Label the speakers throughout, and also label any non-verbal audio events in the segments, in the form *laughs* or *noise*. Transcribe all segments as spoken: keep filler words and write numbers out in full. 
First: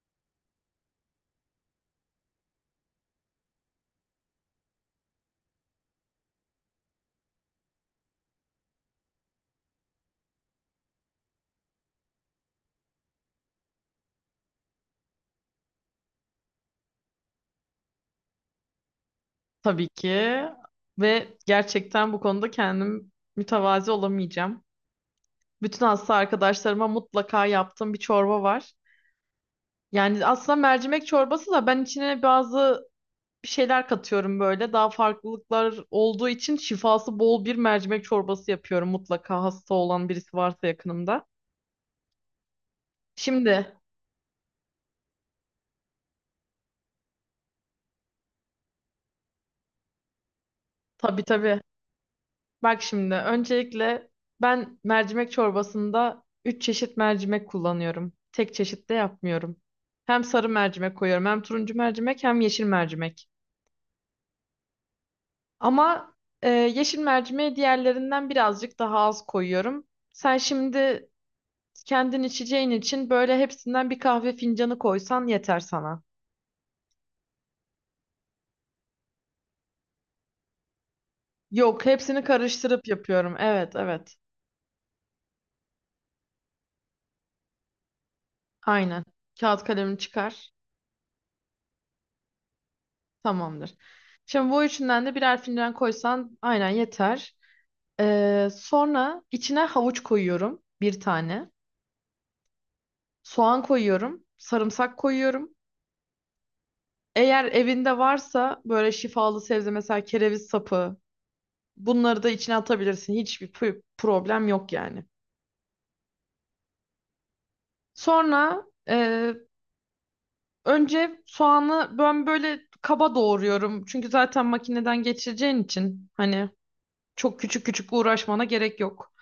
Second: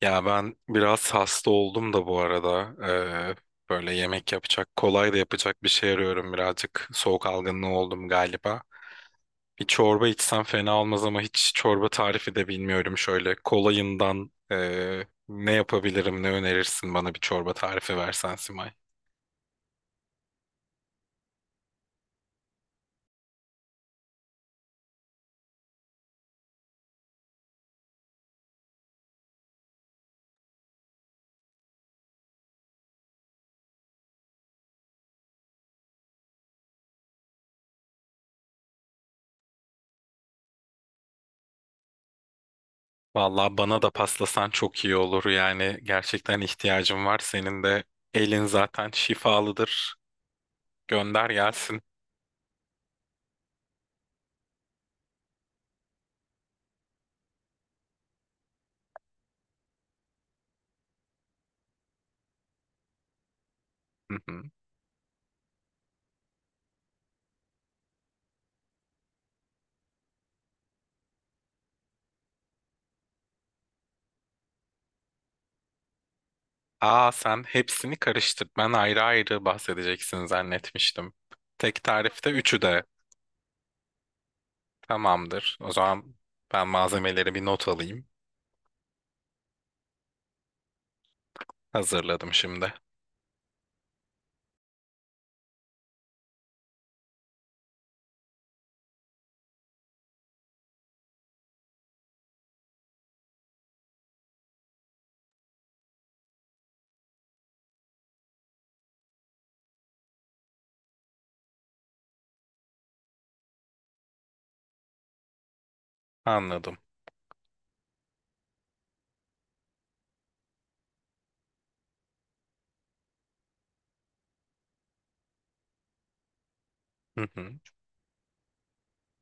Speaker 1: Ya ben biraz hasta oldum da bu arada. Ee, Böyle yemek yapacak, kolay da yapacak bir şey arıyorum birazcık. Soğuk algınlığı oldum galiba. Bir çorba içsem fena olmaz ama hiç çorba tarifi de bilmiyorum. Şöyle kolayından ee, ne yapabilirim, ne önerirsin bana bir çorba tarifi versen Simay.
Speaker 2: Tabii ki. Ve gerçekten bu konuda kendim mütevazi olamayacağım. Bütün hasta arkadaşlarıma mutlaka yaptığım bir çorba var. Yani aslında mercimek çorbası da ben içine bazı bir şeyler katıyorum böyle. Daha farklılıklar olduğu için şifası bol bir mercimek çorbası yapıyorum mutlaka hasta olan birisi varsa yakınımda.
Speaker 1: Vallahi
Speaker 2: Şimdi,
Speaker 1: bana da paslasan çok iyi olur. Yani gerçekten ihtiyacım var. Senin de elin zaten şifalıdır.
Speaker 2: tabii
Speaker 1: Gönder
Speaker 2: tabii.
Speaker 1: gelsin.
Speaker 2: Bak şimdi, öncelikle ben mercimek çorbasında üç çeşit mercimek kullanıyorum. Tek çeşit de yapmıyorum. Hem sarı mercimek koyuyorum, hem turuncu mercimek, hem yeşil mercimek.
Speaker 1: *laughs*
Speaker 2: Ama e, yeşil mercimeği diğerlerinden birazcık daha az koyuyorum. Sen şimdi kendin içeceğin için böyle hepsinden bir kahve fincanı koysan yeter sana.
Speaker 1: Aa sen hepsini karıştır. Ben ayrı ayrı bahsedeceksin zannetmiştim. Tek
Speaker 2: Yok, hepsini
Speaker 1: tarifte üçü de
Speaker 2: karıştırıp yapıyorum. Evet, evet.
Speaker 1: tamamdır. O zaman ben malzemeleri bir not alayım.
Speaker 2: Aynen. Kağıt kalemini çıkar.
Speaker 1: Hazırladım şimdi.
Speaker 2: Tamamdır. Şimdi bu üçünden de birer fincan koysan aynen yeter. Ee, sonra içine havuç koyuyorum bir tane. Soğan koyuyorum. Sarımsak koyuyorum. Eğer evinde varsa böyle şifalı sebze mesela kereviz sapı bunları da içine atabilirsin. Hiçbir pü- problem yok yani.
Speaker 1: Anladım.
Speaker 2: Sonra e, önce soğanı ben böyle kaba doğruyorum. Çünkü zaten makineden geçireceğin için hani
Speaker 1: Hı
Speaker 2: çok
Speaker 1: hı.
Speaker 2: küçük küçük uğraşmana gerek yok.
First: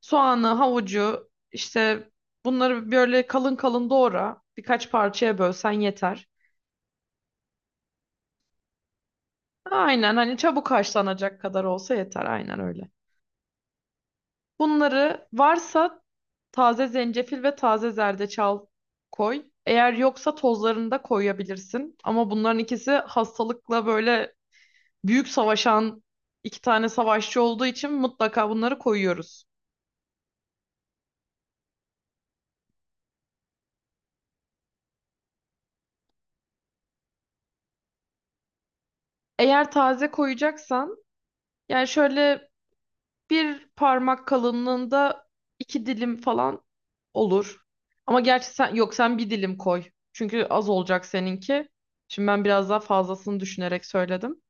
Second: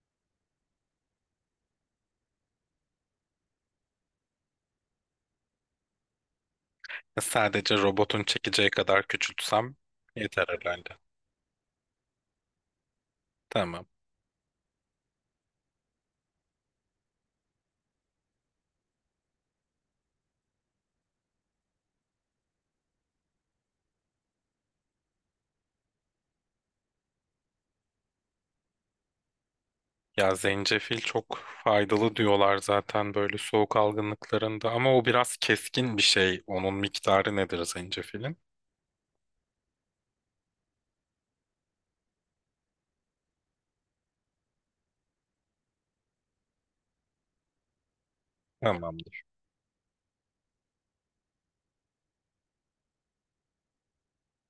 Speaker 2: Soğanı, havucu, işte bunları böyle kalın kalın doğra. Birkaç parçaya bölsen yeter.
Speaker 1: E, Sadece robotun çekeceği kadar küçültsem
Speaker 2: Aynen, hani
Speaker 1: yeter
Speaker 2: çabuk
Speaker 1: herhalde.
Speaker 2: haşlanacak kadar olsa yeter. Aynen öyle.
Speaker 1: Tamam.
Speaker 2: Bunları varsa taze zencefil ve taze zerdeçal koy. Eğer yoksa tozlarını da koyabilirsin. Ama bunların ikisi hastalıkla böyle büyük savaşan iki tane savaşçı olduğu için mutlaka bunları koyuyoruz.
Speaker 1: Ya zencefil çok faydalı diyorlar zaten böyle soğuk algınlıklarında ama o biraz keskin bir şey. Onun miktarı nedir zencefilin?
Speaker 2: Eğer taze koyacaksan yani şöyle bir parmak kalınlığında iki dilim falan olur. Ama gerçi sen, yok sen
Speaker 1: Tamamdır.
Speaker 2: bir dilim koy. Çünkü az olacak seninki. Şimdi ben biraz daha fazlasını düşünerek söyledim.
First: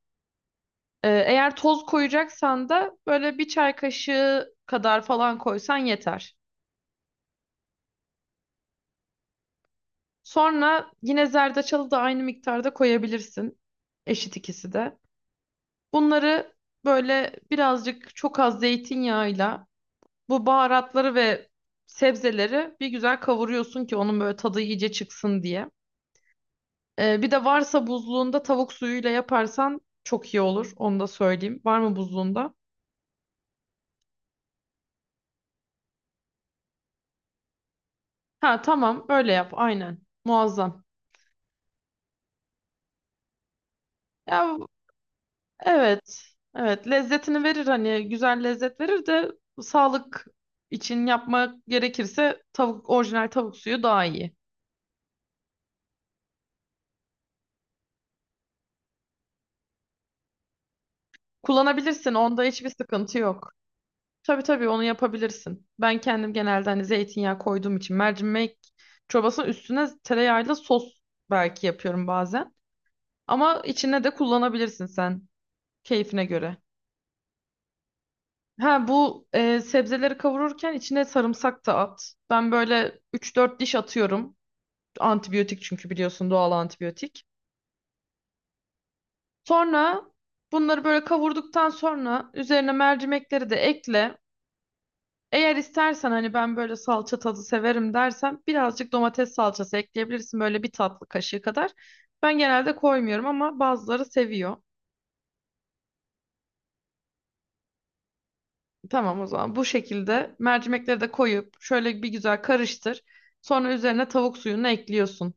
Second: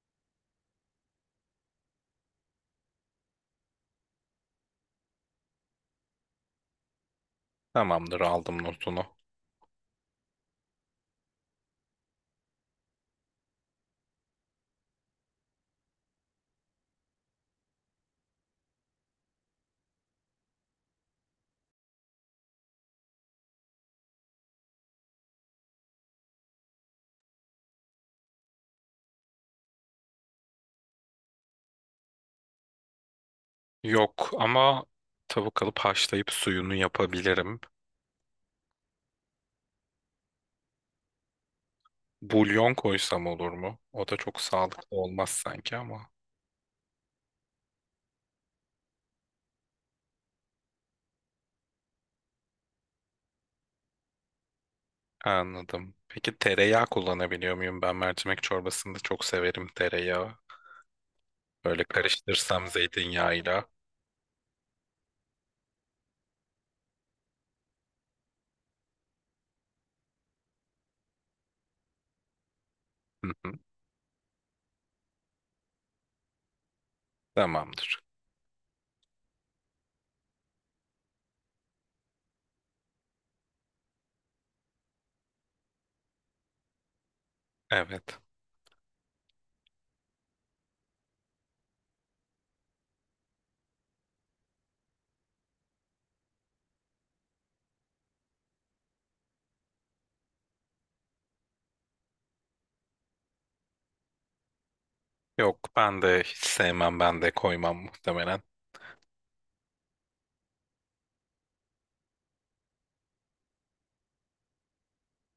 Speaker 2: Ee, eğer toz koyacaksan da böyle bir çay kaşığı kadar falan koysan yeter.
Speaker 1: Tamamdır aldım notunu.
Speaker 2: Sonra yine zerdeçalı da aynı miktarda koyabilirsin. Eşit ikisi de. Bunları böyle birazcık çok az zeytinyağıyla bu baharatları ve sebzeleri bir güzel kavuruyorsun ki onun böyle tadı iyice çıksın diye. Ee, bir de varsa buzluğunda tavuk suyuyla yaparsan çok iyi olur. Onu da söyleyeyim. Var mı buzluğunda?
Speaker 1: Yok ama tavuk alıp haşlayıp suyunu yapabilirim.
Speaker 2: Ha, tamam öyle yap aynen. Muazzam.
Speaker 1: Bulyon koysam olur mu? O da çok
Speaker 2: Ya,
Speaker 1: sağlıklı olmaz sanki ama.
Speaker 2: evet. Evet, lezzetini verir, hani güzel lezzet verir de sağlık için yapmak gerekirse tavuk, orijinal tavuk suyu daha iyi.
Speaker 1: Anladım. Peki tereyağı kullanabiliyor muyum? Ben mercimek çorbasında çok severim tereyağı. Böyle
Speaker 2: Kullanabilirsin, onda
Speaker 1: karıştırsam
Speaker 2: hiçbir sıkıntı yok.
Speaker 1: zeytinyağıyla.
Speaker 2: Tabii tabii, onu yapabilirsin. Ben kendim genelde hani zeytinyağı koyduğum için mercimek çorbasının üstüne tereyağıyla sos belki yapıyorum bazen.
Speaker 1: Hı hı.
Speaker 2: Ama içine de kullanabilirsin sen, keyfine göre.
Speaker 1: Tamamdır.
Speaker 2: Ha, bu e, sebzeleri kavururken içine sarımsak da at. Ben böyle üç dört diş atıyorum. Antibiyotik çünkü, biliyorsun, doğal antibiyotik.
Speaker 1: Evet.
Speaker 2: Sonra bunları böyle kavurduktan sonra üzerine mercimekleri de ekle. Eğer istersen hani ben böyle salça tadı severim dersen birazcık domates salçası ekleyebilirsin, böyle bir tatlı kaşığı kadar. Ben genelde koymuyorum ama bazıları seviyor.
Speaker 1: Yok ben de hiç sevmem ben de koymam muhtemelen.
Speaker 2: Tamam, o zaman bu şekilde mercimekleri de koyup şöyle bir güzel karıştır. Sonra üzerine tavuk suyunu ekliyorsun.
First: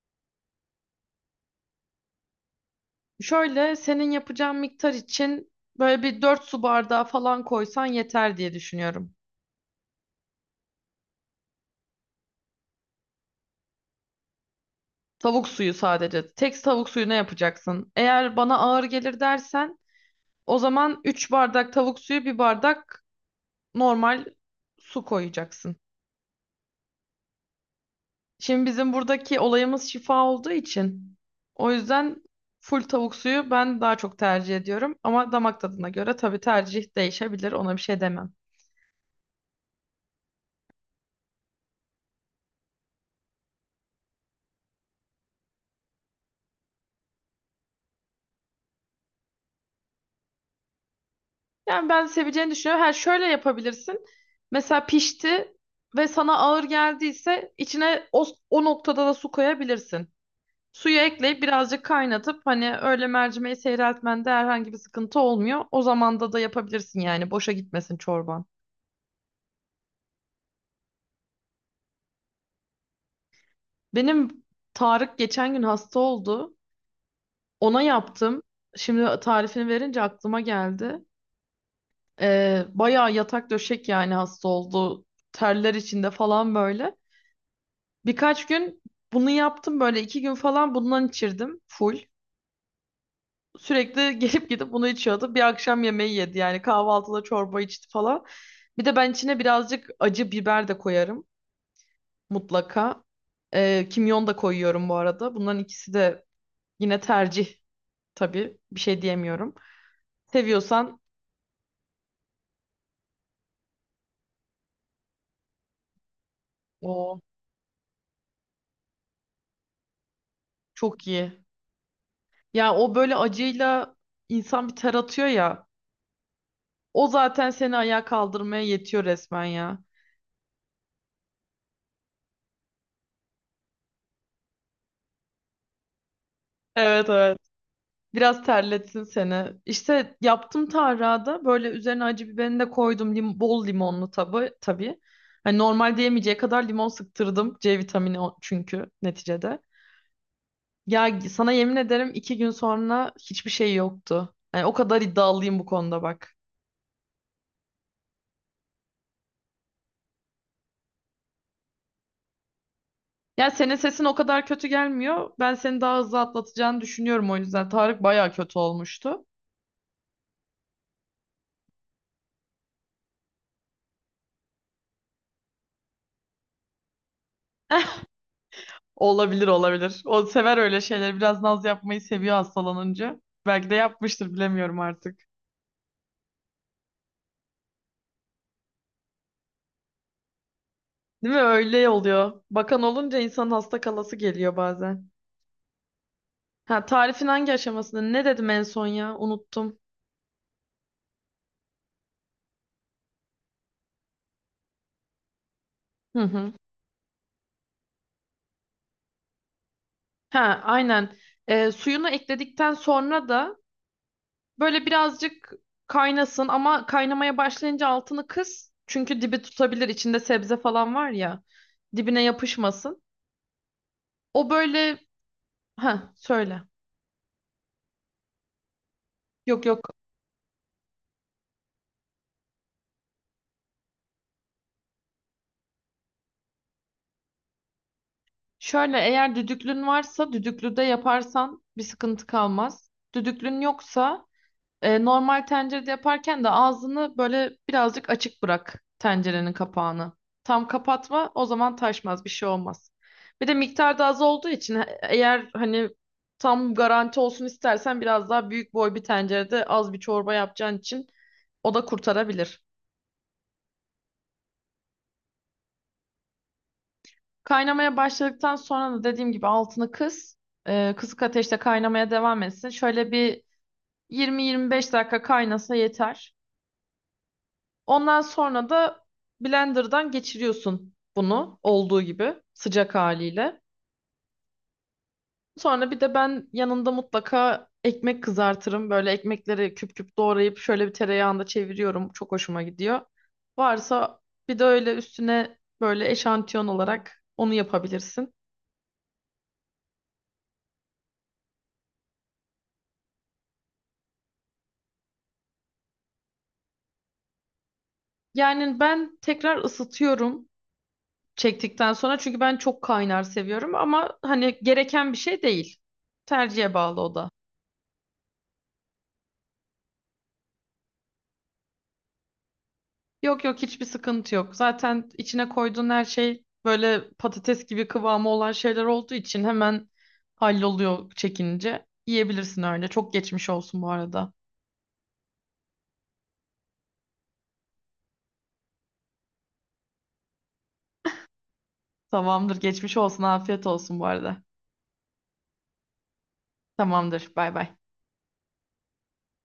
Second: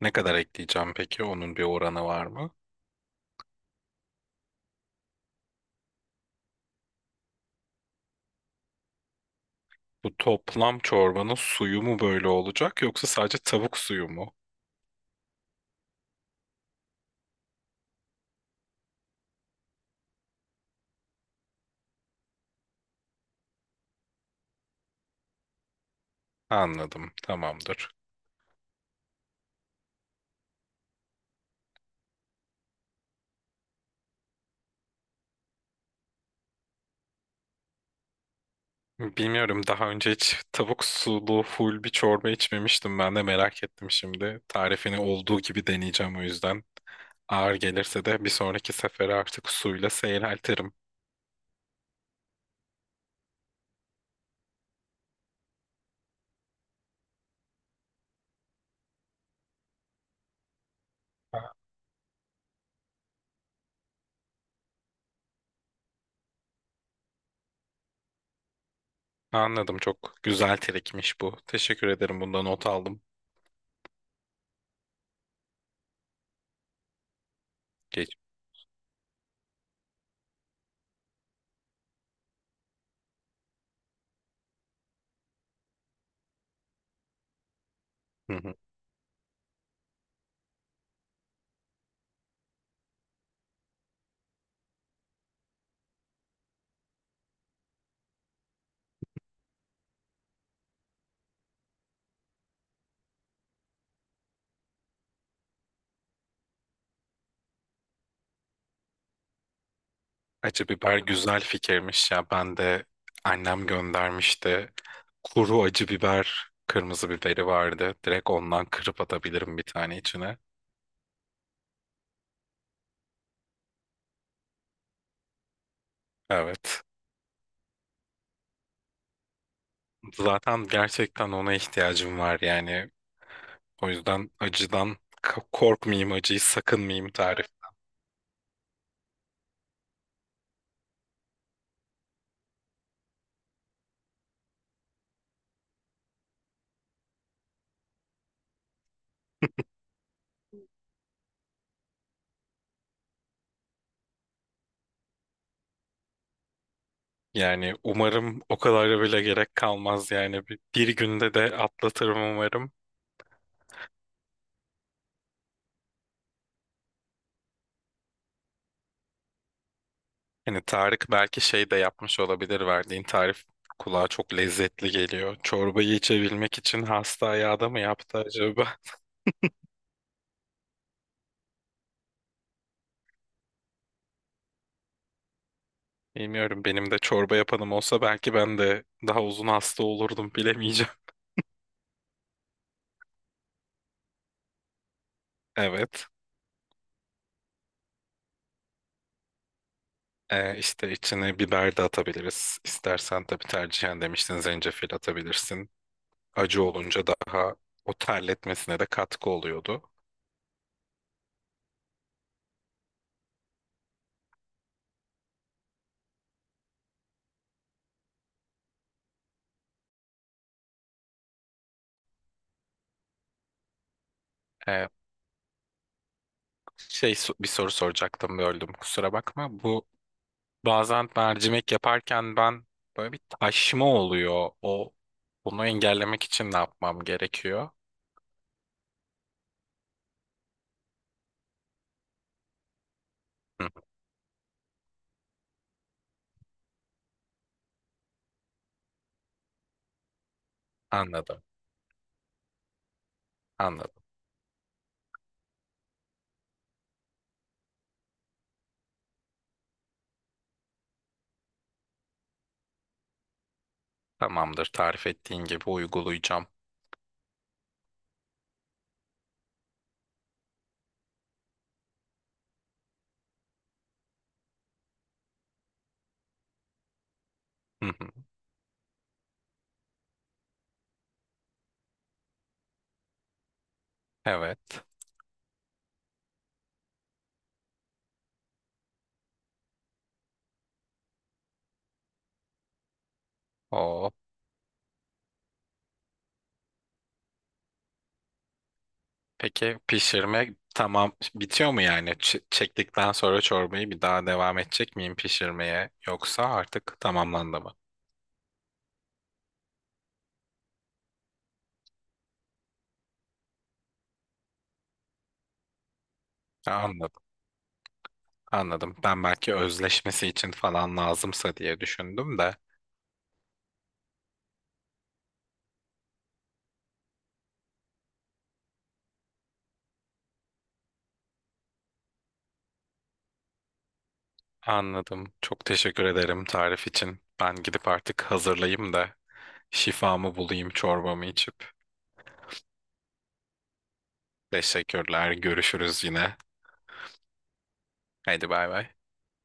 Speaker 1: Ne kadar ekleyeceğim peki? Onun bir oranı var mı?
Speaker 2: Şöyle, senin yapacağın miktar için böyle bir dört su bardağı falan koysan yeter diye düşünüyorum.
Speaker 1: Bu toplam çorbanın suyu mu böyle olacak yoksa sadece tavuk suyu mu?
Speaker 2: Tavuk suyu sadece. Tek tavuk suyuna yapacaksın. Eğer bana ağır gelir dersen o zaman üç bardak tavuk suyu, bir bardak normal su koyacaksın.
Speaker 1: Anladım. Tamamdır.
Speaker 2: Şimdi bizim buradaki olayımız şifa olduğu için o yüzden full tavuk suyu ben daha çok tercih ediyorum. Ama damak tadına göre tabii tercih değişebilir, ona bir şey demem.
Speaker 1: Bilmiyorum daha önce hiç tavuk sulu full bir çorba içmemiştim. Ben de merak ettim şimdi. Tarifini olduğu gibi deneyeceğim o yüzden. Ağır gelirse de bir sonraki sefere artık suyla seyreltirim.
Speaker 2: Yani ben seveceğini düşünüyorum. Ha, şöyle yapabilirsin. Mesela pişti ve sana ağır geldiyse içine o, o noktada da su koyabilirsin. Suyu
Speaker 1: Ha,
Speaker 2: ekleyip birazcık kaynatıp hani öyle mercimeği seyreltmende herhangi bir sıkıntı olmuyor. O zamanda da yapabilirsin yani, boşa gitmesin çorban.
Speaker 1: anladım. Çok güzel trikmiş bu. Teşekkür ederim. Bundan not aldım.
Speaker 2: Benim Tarık geçen gün hasta oldu. Ona
Speaker 1: Geç.
Speaker 2: yaptım. Şimdi tarifini verince aklıma geldi. Ee, bayağı yatak döşek yani hasta oldu. Terler içinde falan böyle.
Speaker 1: Hı
Speaker 2: Birkaç
Speaker 1: hı.
Speaker 2: gün bunu yaptım, böyle iki gün falan bundan içirdim full. Sürekli *laughs* gelip gidip bunu içiyordu. Bir akşam yemeği yedi yani, kahvaltıda çorba içti falan. Bir de ben içine birazcık acı biber de koyarım mutlaka. Ee, kimyon da koyuyorum bu arada. Bunların ikisi de yine tercih. Tabii bir şey diyemiyorum.
Speaker 1: Acı biber
Speaker 2: Seviyorsan
Speaker 1: güzel fikirmiş ya. Ben de annem göndermişti. Kuru acı biber, kırmızı
Speaker 2: o
Speaker 1: biberi vardı. Direkt ondan kırıp atabilirim bir tane içine.
Speaker 2: çok iyi. Ya o böyle acıyla insan bir ter atıyor ya.
Speaker 1: Evet.
Speaker 2: O zaten seni ayağa kaldırmaya yetiyor resmen ya.
Speaker 1: Zaten gerçekten ona ihtiyacım var yani. O yüzden acıdan k- korkmayayım, acıyı
Speaker 2: Evet,
Speaker 1: sakınmayayım
Speaker 2: evet.
Speaker 1: tarif.
Speaker 2: Biraz terletsin seni. İşte yaptım tarhana, böyle üzerine acı biberini de koydum. Lim bol limonlu tabi tabii. Hani normalde yemeyeceği kadar limon sıktırdım. C vitamini o- çünkü neticede. Ya sana yemin ederim iki gün sonra hiçbir şey yoktu. Hani o kadar iddialıyım bu konuda, bak.
Speaker 1: Yani umarım o kadar bile gerek kalmaz yani. Bir, bir günde de atlatırım umarım.
Speaker 2: Ya senin sesin o kadar kötü gelmiyor. Ben seni daha hızlı atlatacağını düşünüyorum o yüzden. Tarık bayağı kötü olmuştu.
Speaker 1: Hani Tarık belki şey de yapmış olabilir verdiğin tarif kulağa çok lezzetli geliyor. Çorbayı içebilmek için hasta ayağı da mı
Speaker 2: *laughs*
Speaker 1: yaptı acaba?
Speaker 2: Olabilir, olabilir. O sever öyle şeyleri. Biraz naz yapmayı seviyor hastalanınca. Belki de yapmıştır, bilemiyorum artık.
Speaker 1: Bilmiyorum benim de çorba yapanım olsa belki ben de daha uzun hasta olurdum bilemeyeceğim. *laughs*
Speaker 2: Değil mi? Öyle oluyor. Bakan olunca insanın hasta kalası geliyor bazen.
Speaker 1: Evet.
Speaker 2: Ha, tarifin hangi aşamasında? Ne dedim en son ya? Unuttum.
Speaker 1: Ee, işte içine biber de atabiliriz. İstersen tabii tercihen demiştin zencefil atabilirsin.
Speaker 2: Hı hı.
Speaker 1: Acı olunca daha o terletmesine de katkı oluyordu.
Speaker 2: Ha, aynen. Ee, suyunu ekledikten sonra da böyle birazcık kaynasın ama kaynamaya başlayınca altını kıs. Çünkü dibi tutabilir. İçinde sebze falan var ya. Dibine yapışmasın. O
Speaker 1: Ee,
Speaker 2: böyle, ha söyle.
Speaker 1: şey so- Bir soru soracaktım böldüm kusura bakma.
Speaker 2: Yok,
Speaker 1: Bu
Speaker 2: yok.
Speaker 1: Bazen mercimek yaparken ben böyle bir taşma oluyor. O bunu engellemek için ne yapmam gerekiyor?
Speaker 2: Şöyle, eğer düdüklün varsa düdüklüde yaparsan bir sıkıntı kalmaz. Düdüklün
Speaker 1: Hı, hı,
Speaker 2: yoksa, E, normal tencerede yaparken de ağzını böyle birazcık açık bırak tencerenin kapağını. Tam kapatma,
Speaker 1: anladım.
Speaker 2: o zaman taşmaz, bir şey olmaz. Bir de miktar
Speaker 1: Anladım.
Speaker 2: da az olduğu için e- eğer hani tam garanti olsun istersen biraz daha büyük boy bir tencerede az bir çorba yapacağın için o da kurtarabilir.
Speaker 1: Tamamdır. Tarif ettiğin gibi uygulayacağım.
Speaker 2: Kaynamaya başladıktan sonra da dediğim gibi altını kıs. E, kısık ateşte kaynamaya devam etsin. Şöyle bir yirmi yirmi beş dakika kaynasa yeter.
Speaker 1: Hı hı.
Speaker 2: Ondan sonra da blenderdan geçiriyorsun bunu olduğu gibi sıcak haliyle.
Speaker 1: Evet.
Speaker 2: Sonra bir de ben yanında mutlaka ekmek kızartırım. Böyle ekmekleri küp küp doğrayıp şöyle bir tereyağında çeviriyorum. Çok hoşuma gidiyor.
Speaker 1: O
Speaker 2: Varsa bir de öyle üstüne böyle eşantiyon olarak onu yapabilirsin.
Speaker 1: peki pişirme tamam bitiyor mu yani? Ç- çektikten sonra çorbayı bir daha devam edecek miyim pişirmeye yoksa artık tamamlandı mı?
Speaker 2: Yani ben tekrar ısıtıyorum çektikten sonra çünkü ben çok kaynar seviyorum, ama hani gereken bir şey değil. Tercihe
Speaker 1: Ha,
Speaker 2: bağlı o
Speaker 1: anladım.
Speaker 2: da.
Speaker 1: Anladım. Ben belki özleşmesi için falan lazımsa diye düşündüm de.
Speaker 2: Yok, yok, hiçbir sıkıntı yok. Zaten içine koyduğun her şey böyle patates gibi kıvamı olan şeyler olduğu için hemen halloluyor çekince. Yiyebilirsin öyle. Çok geçmiş olsun bu arada.
Speaker 1: Anladım. Çok teşekkür ederim tarif için. Ben gidip artık hazırlayayım da şifamı bulayım çorbamı içip.
Speaker 2: Tamamdır, geçmiş olsun. Afiyet olsun bu arada.
Speaker 1: Teşekkürler. Görüşürüz yine.
Speaker 2: Tamamdır. Bay bay.
Speaker 1: Haydi bay bay.